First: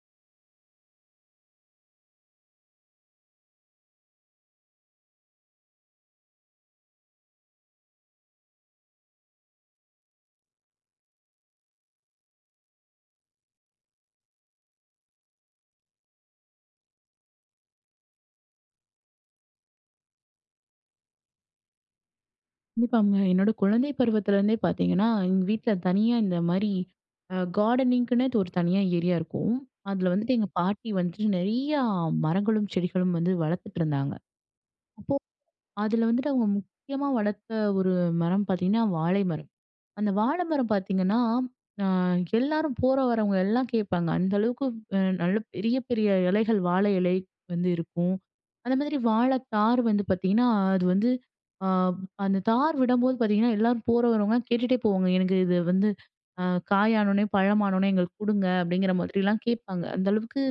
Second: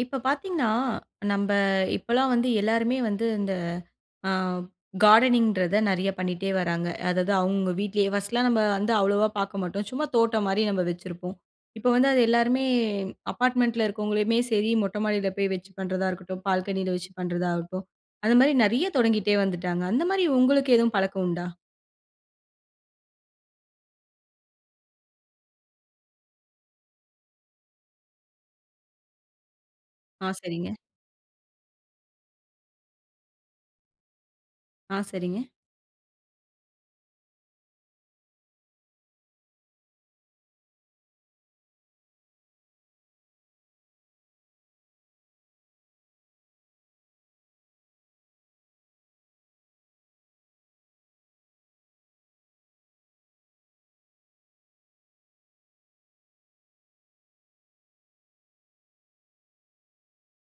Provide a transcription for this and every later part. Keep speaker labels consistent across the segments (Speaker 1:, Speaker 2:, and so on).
Speaker 1: இப்ப பார்த்தீங்னா, நம்ம இப்போலாம் வந்து எல்லாருமே வந்து, இந்த ஆ கார்டனிங்ன்றத நிறைய பண்ணிட்டே வராங்க. அதாவது அவங்க அவங்க வீட்டிலேயே. ஃபர்ஸ்ட்டுலாம் நம்ம வந்து அவ்வளோவா பார்க்க மாட்டோம். சும்மா தோட்டம் மாரி நம்ம வச்சிருப்போம். இப்போ வந்து அது எல்லாருமே அப்பார்ட்மெண்ட்டில இருக்கவங்களுமே சரி, மொட்டை மாடியில போய் வச்சு பண்றதா இருக்கட்டும். பால்கனியில வச்சு பண்ணுறதாகட்டும். அதுமாரி நிறைய தொடங்கிட்டே வந்துட்டாங்க. அந்த மாதிரி உங்களுக்கு எதுவும் பழக்கம் உண்டா?
Speaker 2: இப்பாங்க என்னோட குழந்தை பருவத்திலேருந்தே பார்த்தீங்கன்னா, எங்க வீட்ல தனியா இந்த மாரி அ கார்டனிங்கின்னே ஒரு தனியா ஏரியா இருக்கும். அதில
Speaker 1: ஆ,
Speaker 2: வந்துட்டு எங்க
Speaker 1: சரிங்க.
Speaker 2: பாட்டி வந்துட்டு, நிறையா மரங்களும், செடிகளும் வந்து வளர்த்துட்டு இருந்தாங்க.
Speaker 1: ஆ,
Speaker 2: அப்போ,
Speaker 1: சரிங்க.
Speaker 2: அதில வந்துட்டு அவங்க முக்கியமா வளர்த்த ஒரு மரம் பார்த்தீங்கன்னா, வாழை மரம். அந்த வாழ மரம் பார்த்தீங்கன்னா, ஆ எல்லாரும் போற வரவங்க எல்லாம் கேப்பாங்க. அந்த அளவுக்கு நல்ல பெரிய பெரிய இலைகள், வாழை இலை வந்து இருக்கும். அந்த மாரி வாழை தார் வந்து பார்த்தீங்கன்னா, அது வந்து அ அந்த தார் விடம்போது பார்த்தீங்கன்னா, எல்லாரும் போற வரவங்கலாம் கேட்டுட்டே போவாங்க. எனக்கு இது வந்து அ காய் ஆனோனே, பழம் ஆனோனே எங்களுக்கு கொடுங்க. அப்படிங்கிற மாதிரிலாம் கேட்பாங்க. அந்த அளவுக்கு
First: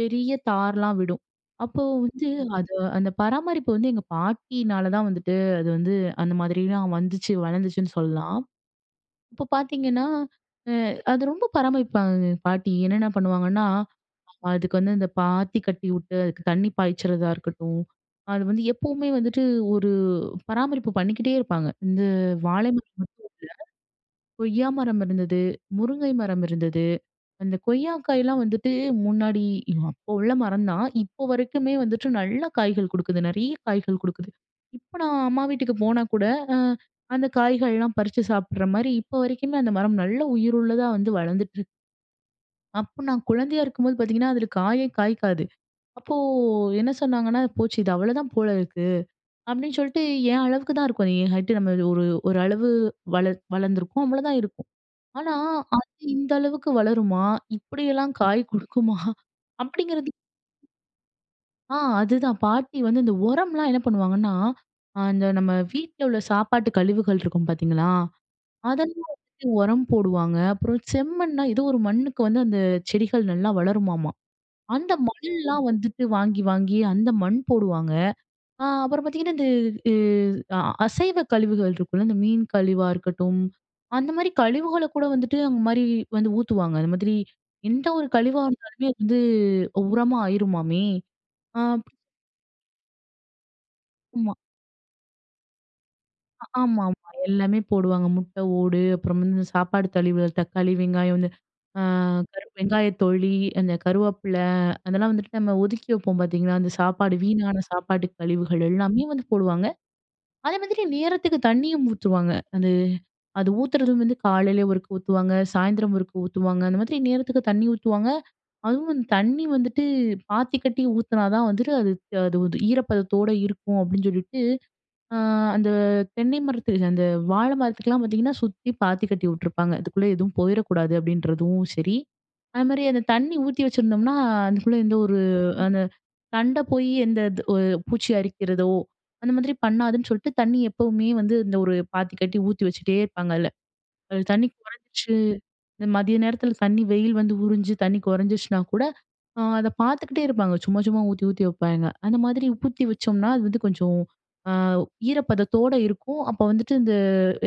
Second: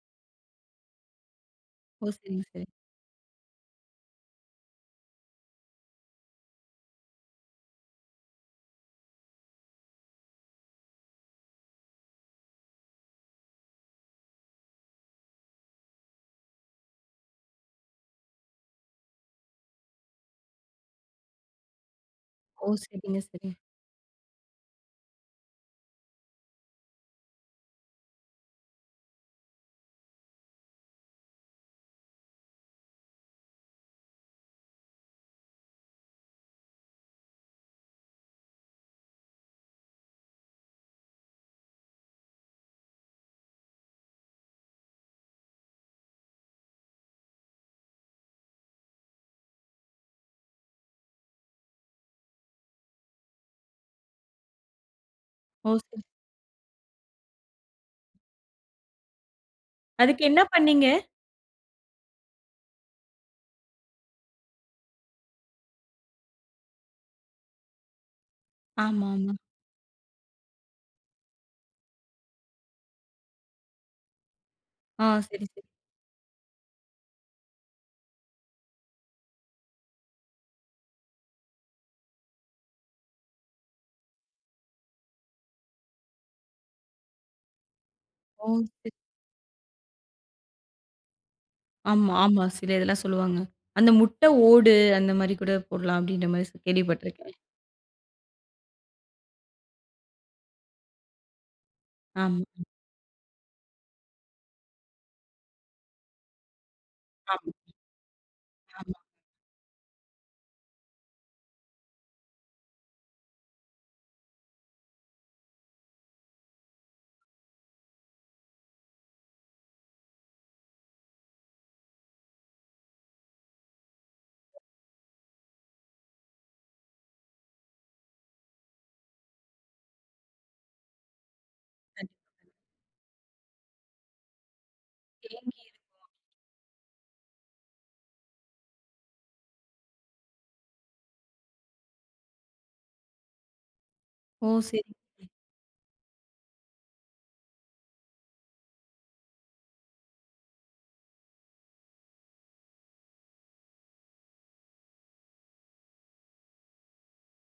Speaker 2: பெரிய தார்லாம் விடும். அப்போ
Speaker 1: ஓ!
Speaker 2: வந்து
Speaker 1: சரி, சரி.
Speaker 2: அது அந்த பராமரிப்பு வந்து எங்க பாட்டினால தான் வந்துட்டு, அது வந்து அந்த மாதிரிலாம் வந்துச்சு, வளர்ந்துச்சுன்னு சொல்லலாம். இப்ப பார்த்தீங்கன்னா, அ அது ரொம்ப பராமரிப்பாங்கங்க எங்க பாட்டி. என்னன்ன பண்ணுவாங்கன்னா, அ அதுக்கு வந்து இந்த பாத்தி கட்டி விட்டு, அதுக்கு தண்ணி பாய்ச்சிறதா இருக்கட்டும், அது வந்து எப்பவுமே வந்துட்டு ஒரு பராமரிப்பு பண்ணிக்கிட்டே இருப்பாங்க. இந்த,
Speaker 1: ஓ,
Speaker 2: வாழை மரம் மட்டும்
Speaker 1: சரிங்க சரிங்க.
Speaker 2: இல்ல, கொய்யா மரம் இருந்தது, முருங்கை மரம் இருந்தது. அந்த கொய்யா காய்லாம் வந்துட்டு, முன்னாடி அப்போ உள்ள மரம் தான். இப்போ வரைக்குமே வந்துட்டு நல்ல காய்கள் கொடுக்குது. நிறைய காய்கள் கொடுக்குது. இப்ப, நான் அம்மா வீட்டுக்கு போனா கூட, அ அந்த காய்கள்லாம் பறிச்சு சாப்பிடுற மாதிரி இப்ப வரைக்குமே, அந்த மரம் நல்ல உயிருள்ளதா வந்து வளர்ந்துட்டு இருக் அப்ப நான் குழந்தையா இருக்கும்போது பார்த்தீங்கன்னா, அதில காயே காய்க்காது. அப்போ என்ன சொன்னாங்கன்னா, போச்சு இது அவ்வளோதான் போல இருக்கு. அப்படின்னு சொல்லிட்டு என் அளவுக்கு தான் இருக்கும். என் ஹைட்டு நம்ம ஒரு ஒரு அளவு வளர் வளர்ந்துருக்கு. அவ்வளோதான் இருக்கும். ஆனா,
Speaker 1: ஓ, சரி.
Speaker 2: அது இந்த அளவுக்கு வளருமா? இப்படியெல்லாம் காய் கொடுக்குமா? அப்படிங்கிறது.
Speaker 1: அதுக்கு என்ன பண்ணீங்க?
Speaker 2: ஆ, அதுதான். பாட்டி வந்து இந்த உரம்லாம் என்ன பண்ணுவாங்கன்னா, ஆ இந்த நம்ம வீட்ல உள்ள சாப்பாட்டு கழிவுகள் இருக்கும் பார்த்தீங்களா, அதெல்லாம்
Speaker 1: ஆமாமா.
Speaker 2: வந்துட்டு உரம் போடுவாங்க. அப்புறம் செம்மண்னா ஏதோ ஒரு மண்ணுக்கு வந்து அந்த செடிகள் நல்லா வளருமாமா. அந்த
Speaker 1: ஆ,
Speaker 2: மண்
Speaker 1: சரி
Speaker 2: எல்லா
Speaker 1: சரி.
Speaker 2: வந்துட்டு வாங்கி, வாங்கி அந்த மண் போடுவாங்க. அ அப்புறம் பார்த்தீங்கன்னா, இந்த இ அ அசைவ கழிவுகள் இருக்குல்ல, இந்த மீன் கழிவா இருக்கட்டும், அந்த மாரி கழிவுகளை கூட வந்துட்டு அந்த மாரி வந்து ஊத்துவாங்க. அந்த மாதிரி, எந்த ஒரு கழிவா
Speaker 1: ஓ!
Speaker 2: இருந்தாலுமே
Speaker 1: சரி.
Speaker 2: வந்து உரமா ஆயிருமாமே? ஆ.
Speaker 1: ஆமா, ஆமா. சில இதெல்லாம் சொல்லுவாங்க. அந்த முட்டை
Speaker 2: ம்மா
Speaker 1: ஓடு, அந்த மாரி கூட போடலாம். அப்படின்ற மாதிரி
Speaker 2: ஆமா, ஆமா.
Speaker 1: கேள்விப்பட்டிருக்கேன்.
Speaker 2: எல்லாமே போடுவாங்க. முட்டை ஓடு, அப்புறம் வந்து இந்த சாப்பாட்டு கழிவுகள் தக்காளி, வெங்காயம் வந்து அ கருவப்
Speaker 1: ஆமாங்க.
Speaker 2: வெங்காயத் தொழி, அந்த கருவேப்பிலை. அதெல்லாம் வந்துட்டு நம்ம ஒதுக்கி வைப்போம் பார்த்தீங்களா? அந்த சாப்பாடு
Speaker 1: ஆமாங்க
Speaker 2: வீணான சாப்பாட்டு கழிவுகள்
Speaker 1: ஆமா.
Speaker 2: எல்லாமே வந்து போடுவாங்க. அதே மாதிரி நேரத்துக்கு தண்ணியும் ஊத்துவாங்க. அது அது ஊத்துறதும் வந்து காலையில் ஒருக்க ஊத்துவாங்க. சாயந்தரம் ஒருக்க ஊத்துவாங்க. அந்த மாதிரி நேரத்துக்கு தண்ணி ஊத்துவாங்க. அதுவும் தண்ணி வந்துட்டு, பாத்தி கட்டி ஊத்துனா தான் வந்துட்டு, அது அது ஈரப்பதத்தோடு இருக்கும் அப்படின்னு சொல்லிட்டு, அ அந்த தென்னை மரத்துல அந்த வாழை மரத்துக்லாம் பார்த்தீங்கன்னா, சுத்தி பாத்தி கட்டி விட்டுருப்பாங்க. இதுக்குள்ள எதுவும் போயிறக்கூடாது, அப்படின்றதும் சரி.
Speaker 1: கண்டிப்பா. கண்டி
Speaker 2: அதே மாதிரி அந்த தண்ணி ஊத்தி வச்சிருந்தோம்னா அதுக்குள்ள இந்த ஒரு,
Speaker 1: தேங்கி
Speaker 2: அந்த
Speaker 1: இருக்கும்
Speaker 2: தண்ட போய், எந்த த் ஒரு பூச்சி அரிக்கிறதோ, அந்த மாதிரி பண்ணாதுன்னு சொல்லிட்டு தண்ணி எப்பவுமே வந்து, இந்த ஒரு பாத்தி கட்டி ஊத்தி வச்சிட்டே இருப்பாங்கல்ல. அது தண்ணி
Speaker 1: ஓ, சரி.
Speaker 2: குறைஞ்ச்சு,
Speaker 1: ம்.
Speaker 2: இந்த மதிய நேரத்தில தண்ணி வெயில் வந்து உறிஞ்சு தண்ணி குறைஞ்சிச்சுனா கூட, அதை பார்த்துக்கிட்டே இருப்பாங்க. சும்மா சும்மா ஊத்தி ஊத்தி வப்பாங்க. அந்த மாரி ஊத்தி வச்சோம்னா, அது வந்து கொஞ்சம் அ ஈரப்பதத்தோடு இருக்கும். அப்ப வந்துட்டு இந்த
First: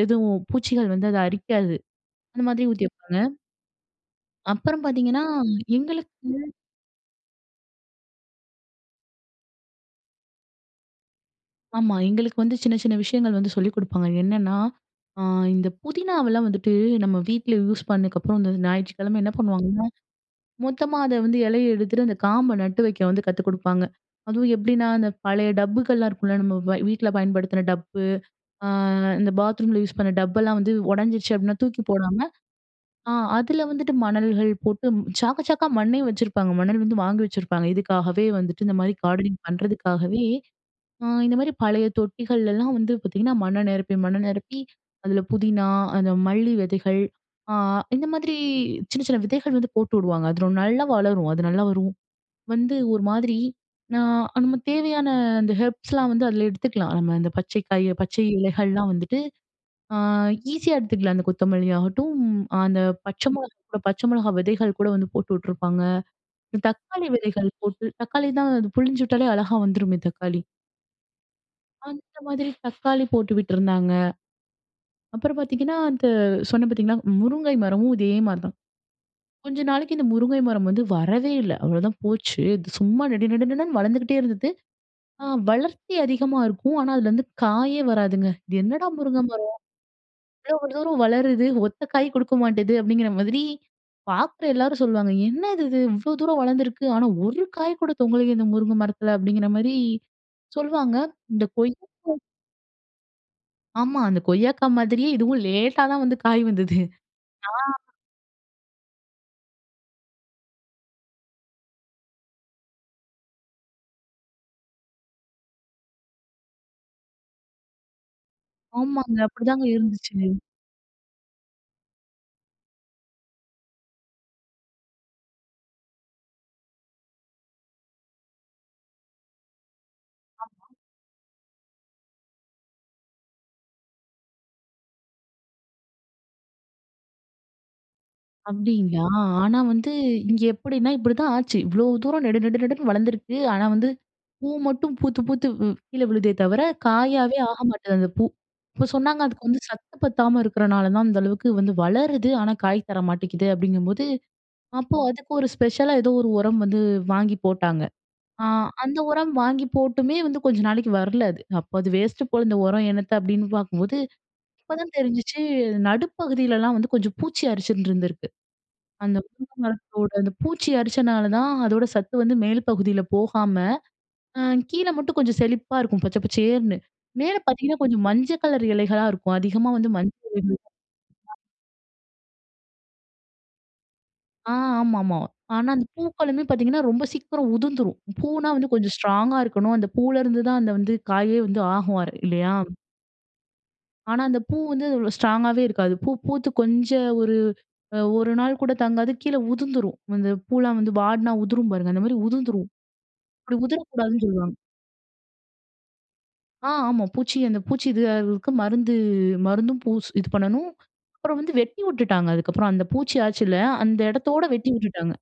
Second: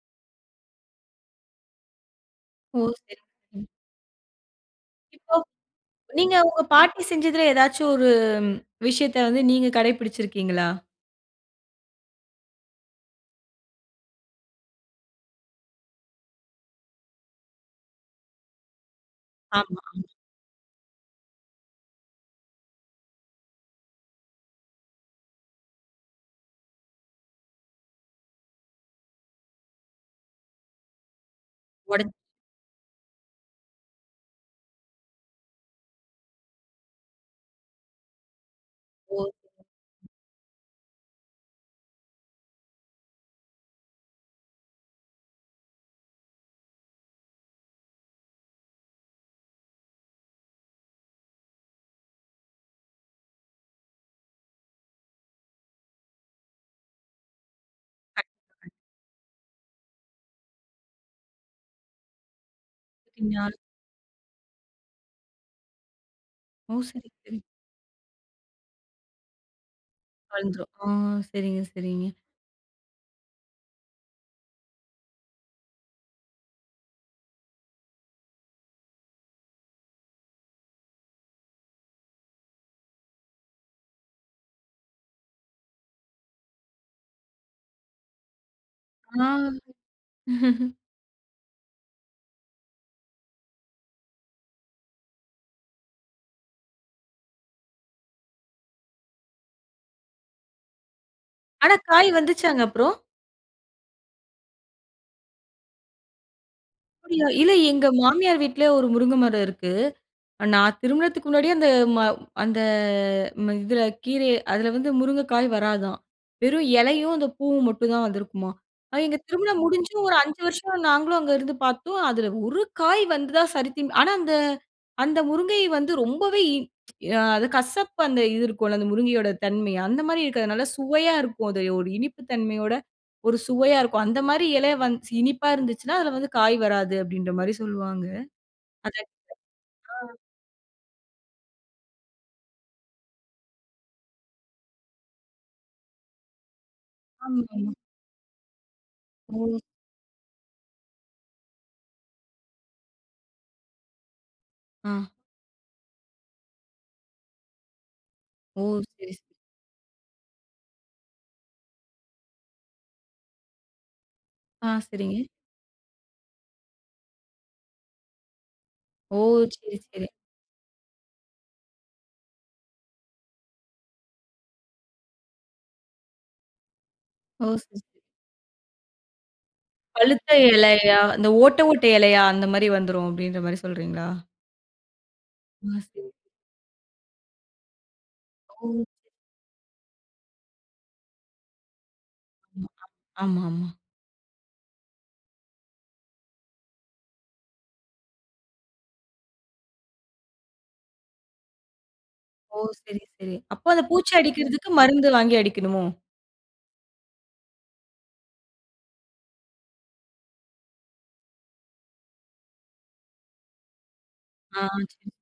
Speaker 2: எதுவும் பூச்சிகள் வந்து அதை அரிக்காது. அந்த மாரி
Speaker 1: ஓ,
Speaker 2: ஊத்தி வப்பாங்க.
Speaker 1: சரி. ம்.
Speaker 2: அப்புறம் பாத்தீங்கன்னா,
Speaker 1: இப்போ
Speaker 2: எங்களுக்கு
Speaker 1: நீங்க உங்க பாட்டி செஞ்சதுல, ஏதாவது ஒரு விஷயத்த வந்து நீங்க கடைபிடித்து இருக்கிறீங்களா?
Speaker 2: ஆமா. எங்களுக்கு வந்து சின்ன, சின்ன விஷயங்கள் வந்து சொல்லிக் குடுப்பாங்க. என்னன்னா, அ இந்த புதினாவெல்லாம் வந்துட்டு நம்ப வீட்டுல யூஸ் பண்ணதுக்கு அப்புறம், இந்த ஞாயிற்றுக்கிழமை என்ன
Speaker 1: ஆமா.
Speaker 2: பண்ணுவாங்கன்னா,
Speaker 1: ஆமா.
Speaker 2: மொத்தமா அத வந்து இலைய எடுத்துட்டு அந்த காம்ப நட்டு வைக்க வந்து கத்து குடுப்பாங்க. அதுவும் எப்படின்னா, அந்த பழைய டப்புகள்லாம் இருக்கும்ல நம்ப வ வீட்டுல பயன்படுத்துன டப்பு, அ இந்த பாத்ரூம்ல யூஸ் பண்ண டப்பெல்லாம் வந்து உடைஞ்சிடுச்சு அப்படின்னா தூக்கி
Speaker 1: உட
Speaker 2: போடாம, அ அதுல வந்துட்டு மணல்கள் போட்டு சாக்கு, சாக்கா மண்ணையும் வச்சிருப்பாங்க. மணல் வந்து வாங்கி வச்சிருப்பாங்க, இதுக்காகவே வந்துட்டு இந்த மாரி
Speaker 1: ஓ!
Speaker 2: கார்டனிங் பண்ணுறதுக்காகவே, அ இந்த மாரி பழைய தொட்டிகள்லலாம், வந்து பாத்தீங்கன்னா, மண்ண நிரப்பி, மண்ண நிரப்பி அதுல புதினா, அந்த மல்லி விதைகள். அ இந்த மாதிரி சின்ன, சின்ன விதைகள் வந்து போட்டுவுடுவாங்க. அது ரொ நல்லா வளரும். அது நல்லா வரும், வந்து ஒரு மாரி நான் நம்ப தேவையான அந்த ஹெர்ப்ஸ்லாம் வந்து அதுல எடுத்துக்கலாம். நம்ப இந்த பச்சை காய், பச்சை இலைகள்லாம் வந்துட்டு. அ ஈஸியா எடுத்துக்கலாம். அந்த கொத்தமல்லி ஆகட்டும், அந்த பச்சை
Speaker 1: [unintelligible]
Speaker 2: மிளகாய் கூட, பச்சை மிளகாய் விதைகள் கூட வந்து போட்டு விட்டுருப்பாங்க,
Speaker 1: ஓ! சரி,
Speaker 2: தக்காளி
Speaker 1: சரி.
Speaker 2: விதைகள் போட்டு தக்காளி தான் அது புழிஞ்சு விட்டாலே அழகா வந்துருமே தக்காளி.
Speaker 1: வளந்துரும் ஆ சரிங்க, சரிங்க.
Speaker 2: அந்த மாரி தக்காளி போட்டு விட்டுருந்தாங்க. அப்புறம் பாத்தீங்கன்னா அந்த சொன்னேன் பாத்தீங்களா முருங்கை மரமும் இதே மாரி தான். கொஞ்ச நாளைக்கு இந்த முருங்கை மரம் வந்து வரவே இல்ல, அவ்வளவுதான் போச்சு சும்மா நடு நடுடன்னு வளர்ந்துகிட்டே இருந்தது. ஆ வளர்ச்சி அதிகமா இருக்கும். ஆனா அதுல வந்து காயே வராதுங்க. இது என்னடா முருங்கை
Speaker 1: ஆ.
Speaker 2: மரம்? இவ்வளவு தூரம் வளருது ஒத்த காய் குடுக்கமாட்டுது அப்படிங்குற மாரி பாக்குற எல்லாரும் சொல்வாங்க. என்னது இது இவ்வளவு தூரம் வளர்ந்து இருக்கு, ஆனா ஒரு காய் கூட தொங்கலயே இந்த முருங்கை மரத்துல, அப்படிங்குற, மாரி சொல்வாங்க இந்த கொய்.
Speaker 1: ஆனா, காய்
Speaker 2: [unintelligible]
Speaker 1: வந்துச்சாங்க அப்புறம்?
Speaker 2: ஆமா. அந்த கொய்யாக்கா மாதிரியே, இதுவும் லேட்‌டா தான் வந்து காய் வந்தது.
Speaker 1: அப்பிடீயா. இல்ல,
Speaker 2: அ.
Speaker 1: எங்க மாமியார் வீட்ல ஒரு முருங்க மரம் இருக்கு. நான் திருமணத்துக்கு முன்னாடியே அந்த ம அந்த ம இதில கீரை, அதில வந்து முருங்கைக்காய் வராதாம். வெறும் இலையும், அந்த பூவும் மட்டும் தான் வந்திருக்குமாம். அது
Speaker 2: ஆமாங்க!
Speaker 1: எங்க திருமணம்
Speaker 2: அப்படித்தாங்க
Speaker 1: முடிஞ்சும்,
Speaker 2: இருந்துச்சு.
Speaker 1: ஒரு 5 வருஷம் நாங்களும் அங்க இருந்து பார்த்தோம். அதில ஒரு காய் வந்ததா சரித்திம் ஆனா அந்த அந்த முருங்கை வந்து ரொம்பவே இ ம் அது கசப்பு அந்த இது இருக்கும்ல, அந்த முருங்கையோட தன்மை. அந்த மாரி இருக்காது. அதுநல்ல
Speaker 2: ஆமா.
Speaker 1: சுவையா இருக்கும். அது ஒரு இனிப்பு தன்மையோட ஒரு சுவையா இருக்கும். அந்த மாரி எலை வந்துச்சு இனிப்பா இருந்துச்சுனா அதி்ல வந்து காய் வராது. அப்பிடீன்ற மாரி சொல்லுவாங்க. அது
Speaker 2: அப்பிடீங்களா.
Speaker 1: எனக்கு
Speaker 2: ஆனா வந்து
Speaker 1: ஆ.
Speaker 2: இங்கே எப்படின்னா இப்படிதான் ஆச்சு. இவ்வளோ தூரம் நெடு நெடு நெடுன்னு வளர்ந்திருக்கு. ஆனா வந்து பூ மட்டும் பூத்து பூத்து வ் கீழே விழுதே தவிர, காயாவே ஆக
Speaker 1: ஆமாமா.
Speaker 2: மாட்டேங்து, அந்த பூ. இப்போ சொன்னாங்க அதுக்கு வந்து
Speaker 1: ஓ!
Speaker 2: சத்து பத்தாம இருக்கிறனால தான், அந்த அளவுக்கு வந்து வளருது, ஆனா காய் தர மாட்டேங்குது, அப்பிடீங்கும்போது. அப்போ
Speaker 1: ஆ.
Speaker 2: அதுக்கு ஒரு ஸ்பெஷலா ஏதோ ஒரு உரம் வந்து வாங்கி போட்டாங்க. அ
Speaker 1: ஓ! சரி,
Speaker 2: அந்த
Speaker 1: சரி.
Speaker 2: உரம் வாங்கி போட்டுமே வந்து கொஞ்ச நாளைக்கு வரல அது. அப்போ "அது வேஸ்ட்டு போல, இந்த உரம் என்னத்த?" அப்பிடீன்னு பார்க்கும்போது,
Speaker 1: ஆ
Speaker 2: அப்பதான்
Speaker 1: சரிங்க.
Speaker 2: தெரிஞ்சுச்சு. நடுப்பகுதிலலாம் வந்து கொஞ்சம் பூச்சி அரிச்சிண்டிருந்திருக்கு.
Speaker 1: ஓ!
Speaker 2: அந்த பூக்களும்
Speaker 1: சரி, சரி.
Speaker 2: கூட அந்த பூச்சி அரிச்சனால தான் அதோட சத்து வந்து மேல் பகுதில போகாம, அ கீழே மட்டும் கொஞ்சம் செழிப்பா இருக்கும், பச்சை பச்சைசேருன்னு. மேல
Speaker 1: ஓ! சரி,
Speaker 2: பார்த்தீங்கன்னா,
Speaker 1: சரி
Speaker 2: கொஞ்சம் மஞ்சள் கலர் எலைகளா இருக்கும். அதிகமா வந்து
Speaker 1: பழுத்த
Speaker 2: மஞ்சள் இலைகள்
Speaker 1: இலையா, இந்த
Speaker 2: ஆமா. [unintelligible]
Speaker 1: ஓட்டை ஓட்டை இலையா, அந்த மாரி வந்துரும், அப்பிடீன்ற மாரி சொல்றீங்களா?
Speaker 2: ஆ ஆமாமா. ஆனா, அந்த
Speaker 1: [unintelligible]
Speaker 2: பூக்களுமே பார்த்தீங்கன்னா, ரொம்ப சீக்கிரம் உதிர்ந்துரும். பூன்னா
Speaker 1: ஓ!
Speaker 2: வந்து கொஞ்சம்
Speaker 1: செரி.
Speaker 2: ஸ்ட்ராங்கா இருக்கணும். அந்த பூவுல இருந்து தான், அந்த வந்து காயே வந்து ஆகுவாரு இல்லையா?
Speaker 1: கண்டிப்பா, ஆமாமா.
Speaker 2: ஆனா அந்த பூ வந்து அவ்வள ஸ்ட்ராங்காவே இருக்காது. பூ பூத்து கொஞ்ச ஒரு, அ 1 நாள் கூட தாங்காது கீழ உதுந்துரும். அந்த பூல்லாம் வந்து வாடுனா உதுரும் பாருங்க அந்த மாரி
Speaker 1: ஓ!
Speaker 2: உதுந்துரும்.
Speaker 1: சரி, சரி.
Speaker 2: அப்டி
Speaker 1: அப்ப அது பூச்சி
Speaker 2: உதுரக்கூடாதுன்னு சொல்வாங்க.
Speaker 1: அடிகிறதுக்கு மருந்து வாங்கி அடிக்கணுமோ?
Speaker 2: ஆ. ஆமா பூச்சி அந்த பூச்சி இதாகுறதுக்கு மருந்து மருந்தும் பூஸ் இது பண்ணணும். அப்பறம் வந்து வெட்டி விட்டுட்டாங்க அதுக்கப்றம். அந்த பூச்சி ஆச்சில, அந்த எடத்தோடு
Speaker 1: ஆ.
Speaker 2: வெட்டி
Speaker 1: சரி.
Speaker 2: விட்டுட்டாங்க.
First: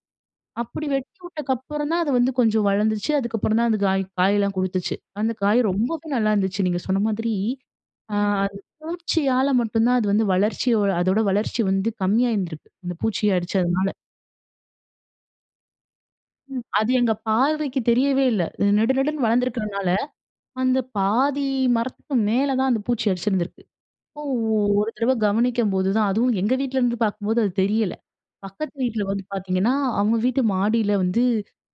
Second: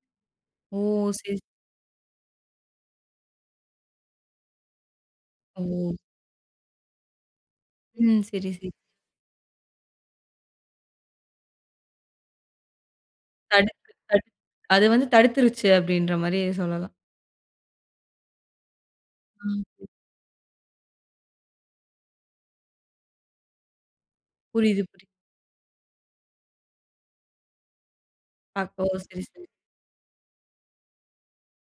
Speaker 1: ஓ!
Speaker 2: அப்டி வெட்டி
Speaker 1: சரி.
Speaker 2: விட்டக்கப்பறந்தான் அது வந்து கொஞ்சம் வளந்துச்சு, அதுக்கப்பறந்தான் அந்த காய் காயலாம் கொடுத்துச்சு. அந்த காய்
Speaker 1: ஓ!
Speaker 2: ரொம்பவே நல்லாயிருந்துச்சு நீங்க சொன்ன மாதிரி, ஆ
Speaker 1: ம். சரி, சரி.
Speaker 2: பூச்சியால மட்டுந்தான் அது வந்து வளர்ச்சியோ அதோட வளர்ச்சி வந்து கம்மியா இருந்துருக்கு அந்த பூச்சிய
Speaker 1: தடுக்
Speaker 2: அடிச்சதுனால.
Speaker 1: தடுக் அது வந்து தடுத்துருச்சு அப்டின்ற மாரி
Speaker 2: ம், அது
Speaker 1: சொல்லலாம்.
Speaker 2: எங்க பார்வைக்கு தெரியவே இல்ல. நெடு நெடுன்னு
Speaker 1: ம், சரி.
Speaker 2: வளந்துருக்கிறதுனால அந்த பாதி மரத்துக்கு மேல தான் அந்த பூச்சி அரிச்சிருந்திருக்கு. அப்போ
Speaker 1: புரியுது,
Speaker 2: ஒரு
Speaker 1: புரி.
Speaker 2: தடவ கவனிக்கும்போதுதான், அதுவும் எங்க வீட்ல இருந்து பாக்கும்போது அது தெரியல. பக்கத்து
Speaker 1: அப்போ
Speaker 2: வீட்ல
Speaker 1: சரி,
Speaker 2: வந்து
Speaker 1: சரி.
Speaker 2: பாத்திங்கன்னா, அவங்க வீட்டு மாடில வந்து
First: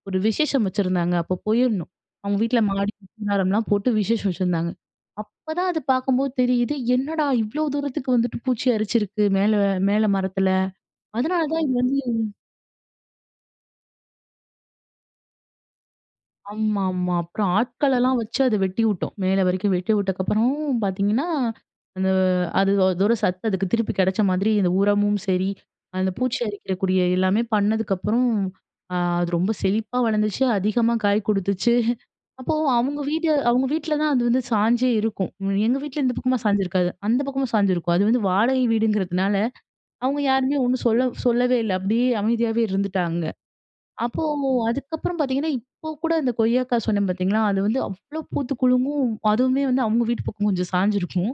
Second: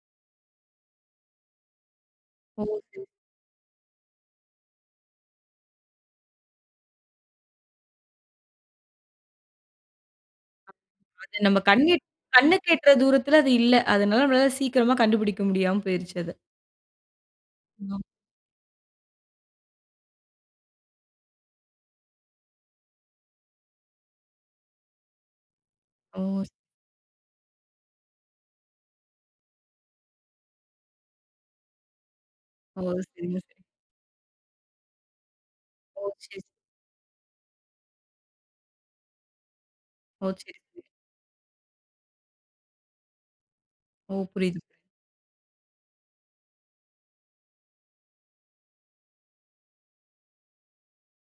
Speaker 2: ஒரு விசேஷம் வச்சிருந்தாங்க. அப்ப போயிருந்தோம் அவங்க வீட்ல மாடி
Speaker 1: ஓஹோ!
Speaker 2: [unintelligible] மரலாம் போட்டு விசேஷம் வச்சிருந்தாங்க. அப்பதான் அது பாக்கும்போது தெரியுது என்னடா? இவ்வளோ தூரத்துக்கு வந்துட்டு பூச்சி அரிச்சிருக்கு மேல மேல மரத்தில,
Speaker 1: அது நம்ம
Speaker 2: அதுனாலதான் இது
Speaker 1: கண்ணி
Speaker 2: வந்து
Speaker 1: கண்ணுக்கெற்ற தூரத்துல அது இல்ல. அதனால நம்மலாள சீக்கிரமா கண்டுபிடிக்க முடியாம போயிருச்சு அத.
Speaker 2: ஆமாமா, அப்றம்
Speaker 1: ம்ம.
Speaker 2: ஆட்கள்லாம் வச்சு அத வெட்டி விட்டோம். மேல வரைக்கும் வெட்டி விட்டக்கப்புறமும் பாத்தீங்கன்னா, இந்த அது அதோட சத்து அதுக்கு திருப்பி கெடைச்ச மாதிரி இந்த உரமும் சரி, அந்த
Speaker 1: ஓ!
Speaker 2: பூச்சி
Speaker 1: சரி.
Speaker 2: அரிக்கிறக்கூடிய எல்லாமே பண்ணதுக்கப்றம், அ அது ரொம்ப செழிப்பா வளந்துச்சு, அதிகமா காய் கொடுத்துச்சு. அப்போ
Speaker 1: ஓ!
Speaker 2: அவங்க வீடு
Speaker 1: சரிங்க சரி.
Speaker 2: அவங்க வீட்ல தான் அது வந்து சாஞ்சே இருக்கும். அ எங்க
Speaker 1: ஓ!
Speaker 2: வீட்ல இந்த பக்கமா
Speaker 1: சரி.
Speaker 2: சாஞ்சிருக்காது அந்த பக்கமா சாஞ்சிருக்கும். அது வந்து வாடகை வீடுங்றதுனால அவங்க
Speaker 1: ஓ! சரி
Speaker 2: யாருமே ஒண்ணு
Speaker 1: சரி.
Speaker 2: சொல்ல சொல்லவே இல்ல அப்டியே அமைதியாவே இருந்துட்டாங்க.
Speaker 1: ஓ!
Speaker 2: அப்போ
Speaker 1: புரியுதுங்.
Speaker 2: அதுக்கப்றம் பாத்தீங்கன்னா இப்போ கூட இந்த கொய்யாக்கா சொன்னேன் பாத்தீங்களா, அது வந்து அவ்ளோ பூத்து குலுங்கும், அதுமே வந்து அவங்க வீட்டு பக்கம் கொஞ்சம் சாஞ்சிருக்கும்.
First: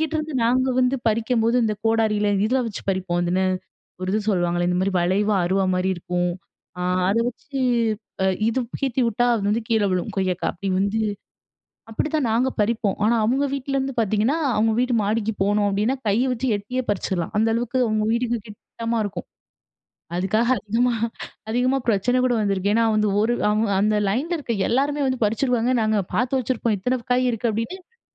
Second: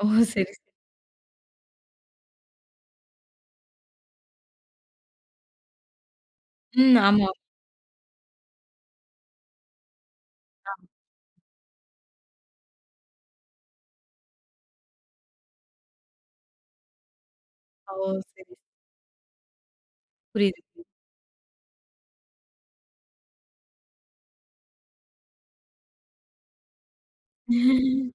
Speaker 1: ஓ! சரி சரி.
Speaker 2: நாங்க வந்து பறிக்கும்போது இந்த கோடாரில இத வச்சு பறிப்போம் இதுன்னு ஒரு இது சொல்வாங்களே? இந்த மாரி வளைவா அறுவா மாரி இருக்கும். ஆ
Speaker 1: ம்.
Speaker 2: அத
Speaker 1: ஆமா.
Speaker 2: வச்சு அ இது சீச்சி விட்டா அது வந்து கீழ விழும் கொய்யாக்கா அப்டி
Speaker 1: ஆமா.
Speaker 2: வந்து அப்டிதான் நாங்க பறிப்போம். ஆனா அவங்க வீட்லந்து பாத்தீங்கன்னா, அவங்க வீட்டு மாடிக்கு போணும் அப்டின்னா கைய வச்சி எட்டியே பறிச்சுரலாம். அந்த அளவுக்கு
Speaker 1: ஓ!
Speaker 2: அவங்க வீட்டுக்கு
Speaker 1: சரி, சரி.
Speaker 2: கிட்டமா இருக்கும். [unintelligible] அதுக்காக
Speaker 1: புரியுது, புரியுது.
Speaker 2: அதிகமா அதிகமா பிரச்சன கூட வந்திருக்கு. ஏனா, வந்து ஒரு அவுங்க அந்த லைன்‌ல இருக்ற எல்லாருமே வந்து பறிச்சுறுவாங்க நாங்க பாத்து வச்சிருப்போம் இத்தன காய் இருக்கு அப்டினு,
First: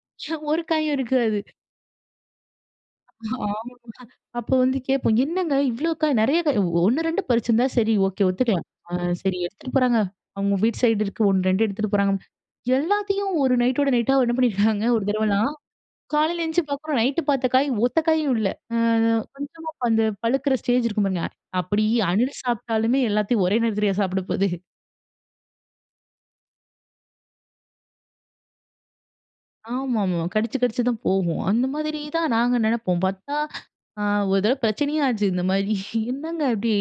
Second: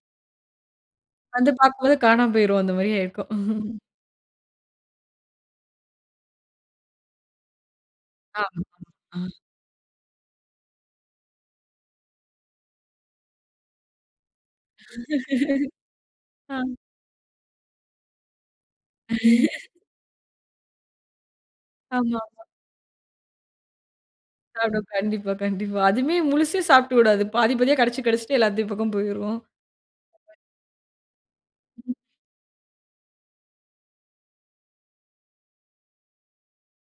Speaker 2: ஒரு காயும் இருக்காது.
Speaker 1: வந்து பாக்கும்போது காணாம போய்ரும், அந்த மாரி ஆயிருக்கும்.
Speaker 2: ஆமாமா. அப்போ வந்து கேப்போம் என்னங்க இவ்ளோ காய் நிறைய கா 1, 2 பறிச்சிருந்தா சரி, ஓகே. ஒத்துக்கலாம்.
Speaker 1: ஆமாமா
Speaker 2: அ
Speaker 1: அ.
Speaker 2: சரி எடுத்துட்டு போறாங்க, அவங்க வீட்டு சைடு இருக்கு 1, 2 எடுத்துட்டு போறாங்க எல்லாத்தையும் ஒரு நைட்டோட நைட்டா என்ன பண்ணிருக்காங்க ஒரு தடவலாம் காலைல
Speaker 1: ஆ.
Speaker 2: எந்திச்சி பாக்குறோம் நைட்‌டு பாத்த காய் ஒத்தக்காயும் இல்ல, ம் கொஞ்சமா அந்த பழுக்குற ஸ்டேஜ் இருக்கும் பாருங்க அப்படி அணில்
Speaker 1: ஆமாமா.
Speaker 2: சாப்ட்டாலுமே எல்லாத்தையு ஒரே நேரத்துலயா சாப்ட போகுது?
Speaker 1: [unintelligible] கண்டிப்பா கண்டிப்பா. அதுமே முழுசா சாப்ட்டுவிடாது. பாதி பாதியா கடிச்சு, கடிச்சுட்டு எல்லாத்து பக்கம் போயிருவான்.
Speaker 2: ஆமாமா, கடிச்சு கடிச்சு தான் போகும் அந்த மாதிரி தான் நாங்க நெனப்போம். பாத்தா, அ ஒரு தடவ பிரச்சனயே ஆச்சு இந்த மாரி என்னங்க இப்டி?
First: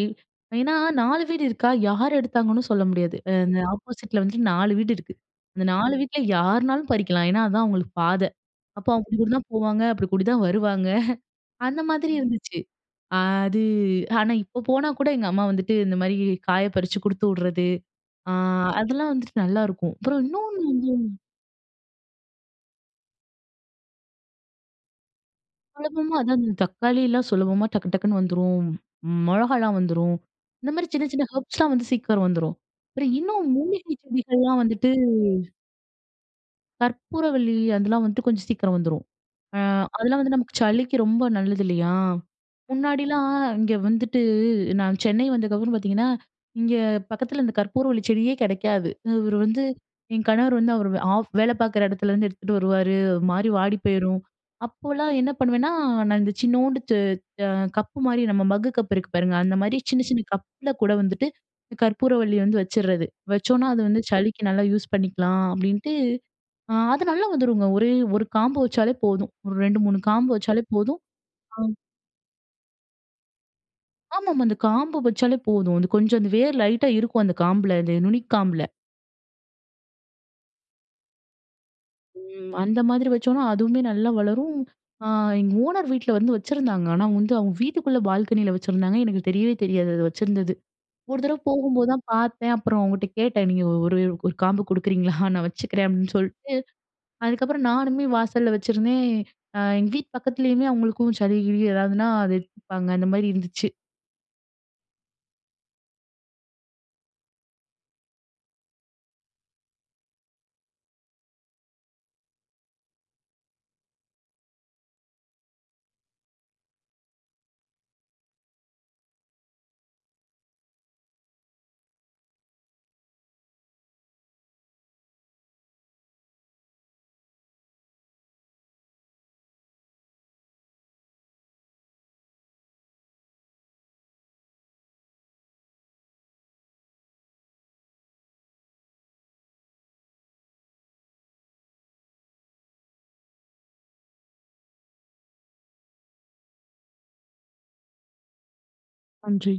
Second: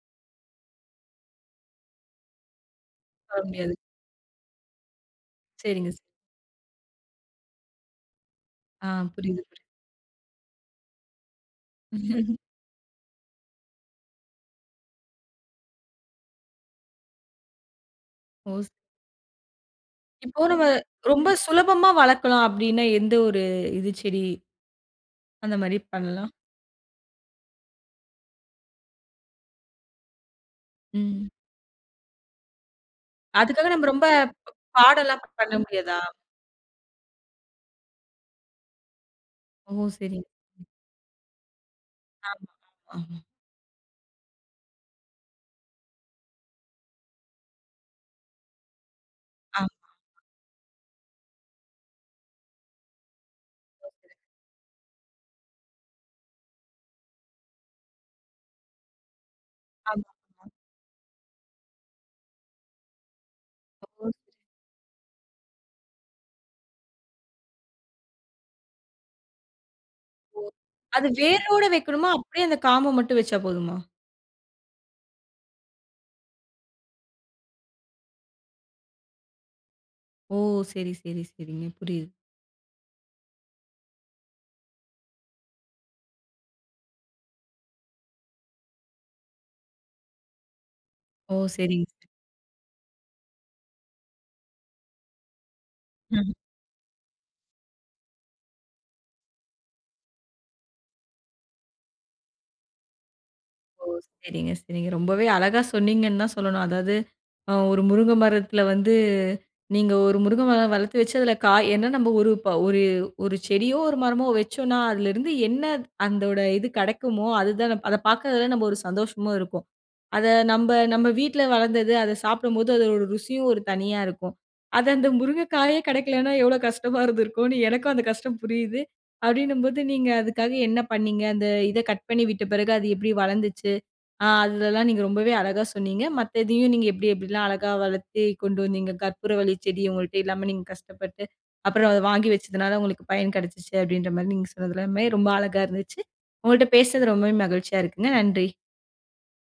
Speaker 2: ஏனா 4 வீடு இருக்கா யார் எடுத்தாங்கனு சொல்ல முடியாது. அ
Speaker 1: வர
Speaker 2: இந்த
Speaker 1: முடியாது.
Speaker 2: ஆப்போசிட் ல வந்துட்டு 4 வீடு இருக்கு. அந்த
Speaker 1: சரிங்க
Speaker 2: 4
Speaker 1: சரி.
Speaker 2: வீட்ல யார்னாலும் பறிக்கலாம் ஏனா அதான் அவங்களுக்கு பாத. அப்ப
Speaker 1: ஆ,
Speaker 2: அவங்க அப்டி கூடி
Speaker 1: புரியுது,
Speaker 2: தான்
Speaker 1: புரியுது.
Speaker 2: போவாங்க, அப்டி கூடி தான் வருவாங்க, அந்த மாதிரி இருந்துச்சு. அ அது ஆனா இப்போ போனா கூட எங்க அம்மா வந்துட்டு இந்த மாரி காய பறிச்சு குடுத்து விடுறது, அ
Speaker 1: ஓ! சரி.
Speaker 2: அதெல்லா வந்துட்டு நல்லாயிருக்கும் அப்றம்
Speaker 1: இப்போ,
Speaker 2: இன்னொன்னு
Speaker 1: நம்ம
Speaker 2: வந்து
Speaker 1: ரொம்ப சுலபமா வளர்க்கலாம் அப்டினா எந்த ஒரு இது செடி? அந்த மாரி
Speaker 2: சுலபமா
Speaker 1: பண்லாம்?
Speaker 2: அதான், அந்த தக்காளிலாம் சுலபமா டக்கு, டக்னு வந்துரும். மிளகாலாம் வந்துரும், இந்த மாரி சின்ன சின்ன
Speaker 1: ம்.
Speaker 2: ஹெர்ப்ஸ் லாம் வந்து சீக்ரம் வந்துரும். அப்றம் இன்னும்
Speaker 1: அதுக்காக நம்ம
Speaker 2: மூலிகை
Speaker 1: ரொம்ப ப்
Speaker 2: செடிகள்லாம் வந்துட்டு
Speaker 1: பாடலாம் ப் பண்ண முடியாதா?
Speaker 2: கற்பூரவள்ளி அதெல்லாம் வந்துட்டு கொஞ்சம் சீக்கிரம் வந்துரும். அ
Speaker 1: ஓ!
Speaker 2: அதெல்லாம்
Speaker 1: சரிங்க.
Speaker 2: வந்து நமக்கு சளிக்கு ரொம்ப நல்லது இல்லையா?
Speaker 1: ஆமா, ஆமா.
Speaker 2: முன்னாடிலாம் இங்க வந்துட்டு நான் சென்னை வந்ததுக்கப்புறம் பார்த்தீங்கன்னா, இங்க பக்கத்தில இந்த கற்பூரவள்ளி செடியே கிடைக்காது. இவரு வந்து
Speaker 1: ஆமாமா.
Speaker 2: என் கணவர் வந்து அவர் ஆஃப் வேல பார்க்குற இடத்துலருந்து எடுத்துட்டு வருவாரு. ஓரு மாரி வாடி
Speaker 1: [unintelligible]
Speaker 2: போயிரும். அப்போலாம் என்ன பண்ணுவேன்னா, நான் இந்த சின்னோண்டு த் அ கப்பு மாரி நம்ம மக்கு கப்பு இருக்கு பாருங்க. அந்த மாதிரி சின்ன சின்ன
Speaker 1: ஆமாமா.
Speaker 2: கப்ல கூட வந்துட்டு கற்பூரவள்ளி வந்து வச்சிடுறது. வச்சோன்னா, அது
Speaker 1: ஓ!
Speaker 2: வந்து
Speaker 1: சரி.
Speaker 2: சளிக்கு நல்லா யூஸ் பண்ணிக்கலாம் அப்படின்ட்டு. அ அது நல்லா வந்துருங்க. ஒரே 1 காம்பு வச்சாலே போதும். ஒரு 2, 3 காம்பு
Speaker 1: ஓ!
Speaker 2: வச்சாலே போதும்.
Speaker 1: அது
Speaker 2: அ.
Speaker 1: வேரோட வைக்கனுமா? அப்படியே அந்த காம்ப மட்டும் வச்சா போதுமா?
Speaker 2: ஆமாமா. அந்த காம்பு வச்சாலே போதும். அது கொஞ்சம் அந்த வேர் லைட்‌டா இருக்கும் அந்த காம்பில, இந்த நுனி காம்புல.
Speaker 1: ஓ! சரி, சரி. சரிங்க. புரியுது.
Speaker 2: ம். அந்த மாதிரி வச்சோன்னா அதுவுமே நல்லா வளரும். அ எங்க ஓனர் வீட்ல வந்து வச்சிருந்தாங்க. ஆனா வந்து அவங்க வீட்டுக்குள்ள பால்கனியில வச்சிருந்தாங்க. எனக்கு தெரியவே தெரியாது அது வச்சிருந்தது. ஒரு
Speaker 1: ஓ!
Speaker 2: தடவை போகும்போது தான்
Speaker 1: சரிங்க.
Speaker 2: பார்த்தேன். அப்புறம் அவங்ககிட்ட கேட்டேன் நீங்க ஒரு ஒரு காம்பு குடுக்குறீங்களா? நான் வச்சுக்கிறேன் அப்படின்னு சொல்லிட்டு, அதுக்கப்புறம் நானுமே வாசல்ல வச்சிருந்தேன். அ எங்க வீட்டு பக்கத்துலேயுமே அவங்களுக்கும் சளி, கிளி ஏதாவதுனா, அது எடுத்துப்பாங்க. அந்த மாரி இருந்துச்சு.
Speaker 1: ஓ! சரிங்க, சரிங்க. ரொம்பவே அழகா சொன்னிங்கன்னு தான் சொல்லணும். அதாவது அ ஒரு முருங்க மரத்தில வந்து நீங்க ஒரு முருங்கை மரம் வளர்த்து வச்சதில காய் என்ன நம்ம ஒரு ப ஒரு ஒரு செடியோ, ஒரு மரமோ வச்சோன்னா அதிலருந்து என்ன அந்தோட இது கிடைக்குமோ அதுதான் அத பார்க்கறதில நம்ம ஒரு சந்தோஷமு இருக்கும். அத நம்ப நம்ப வீட்ல வளர்ந்தது அத சாப்பிடும்போது அதோட ருசியும் ஒரு தனியா இருக்கும். அத அந்த முருங்கைக்காயே கிடைக்கலனா, எவ்ளோ கஷ்டமா இருந்திருக்கும்னு எனக்கும் அந்த கஷ்டம் புரியுது. அப்படின்னும்போது, நீங்க அதுக்காக என்ன பண்ணீங்க? அந்த இத கட் பண்ணி விட்ட பிறகு அது எப்படி வளர்ந்துச்சு? அ அதுதல்லாம் நீங்க ரொம்பவே அழகா சொன்னீங்க. மத்த இதையும் நீங்க எப்படி, எப்படிலாம் அழகா வளர்த்து கொண்டு வந்தீங்க? கற்பூரவள்ளி செடி உங்கள்ட்ட இல்லாம நீங்க கஷ்டப்பட்டு அப்புறம் அத வாங்கி வச்சதுனால, உங்களுக்கு பயன் கிடைச்சுச்சு அப்படின்ற மாரி நீங்க சொன்னது எல்லாமே ரொம்ப அழகா இருந்துச்சு. உங்கள்ட்ட பேசுனது ரொம்பவே மகிழ்ச்சியா இருக்குங்க. நன்றி.
Speaker 2: நன்றி.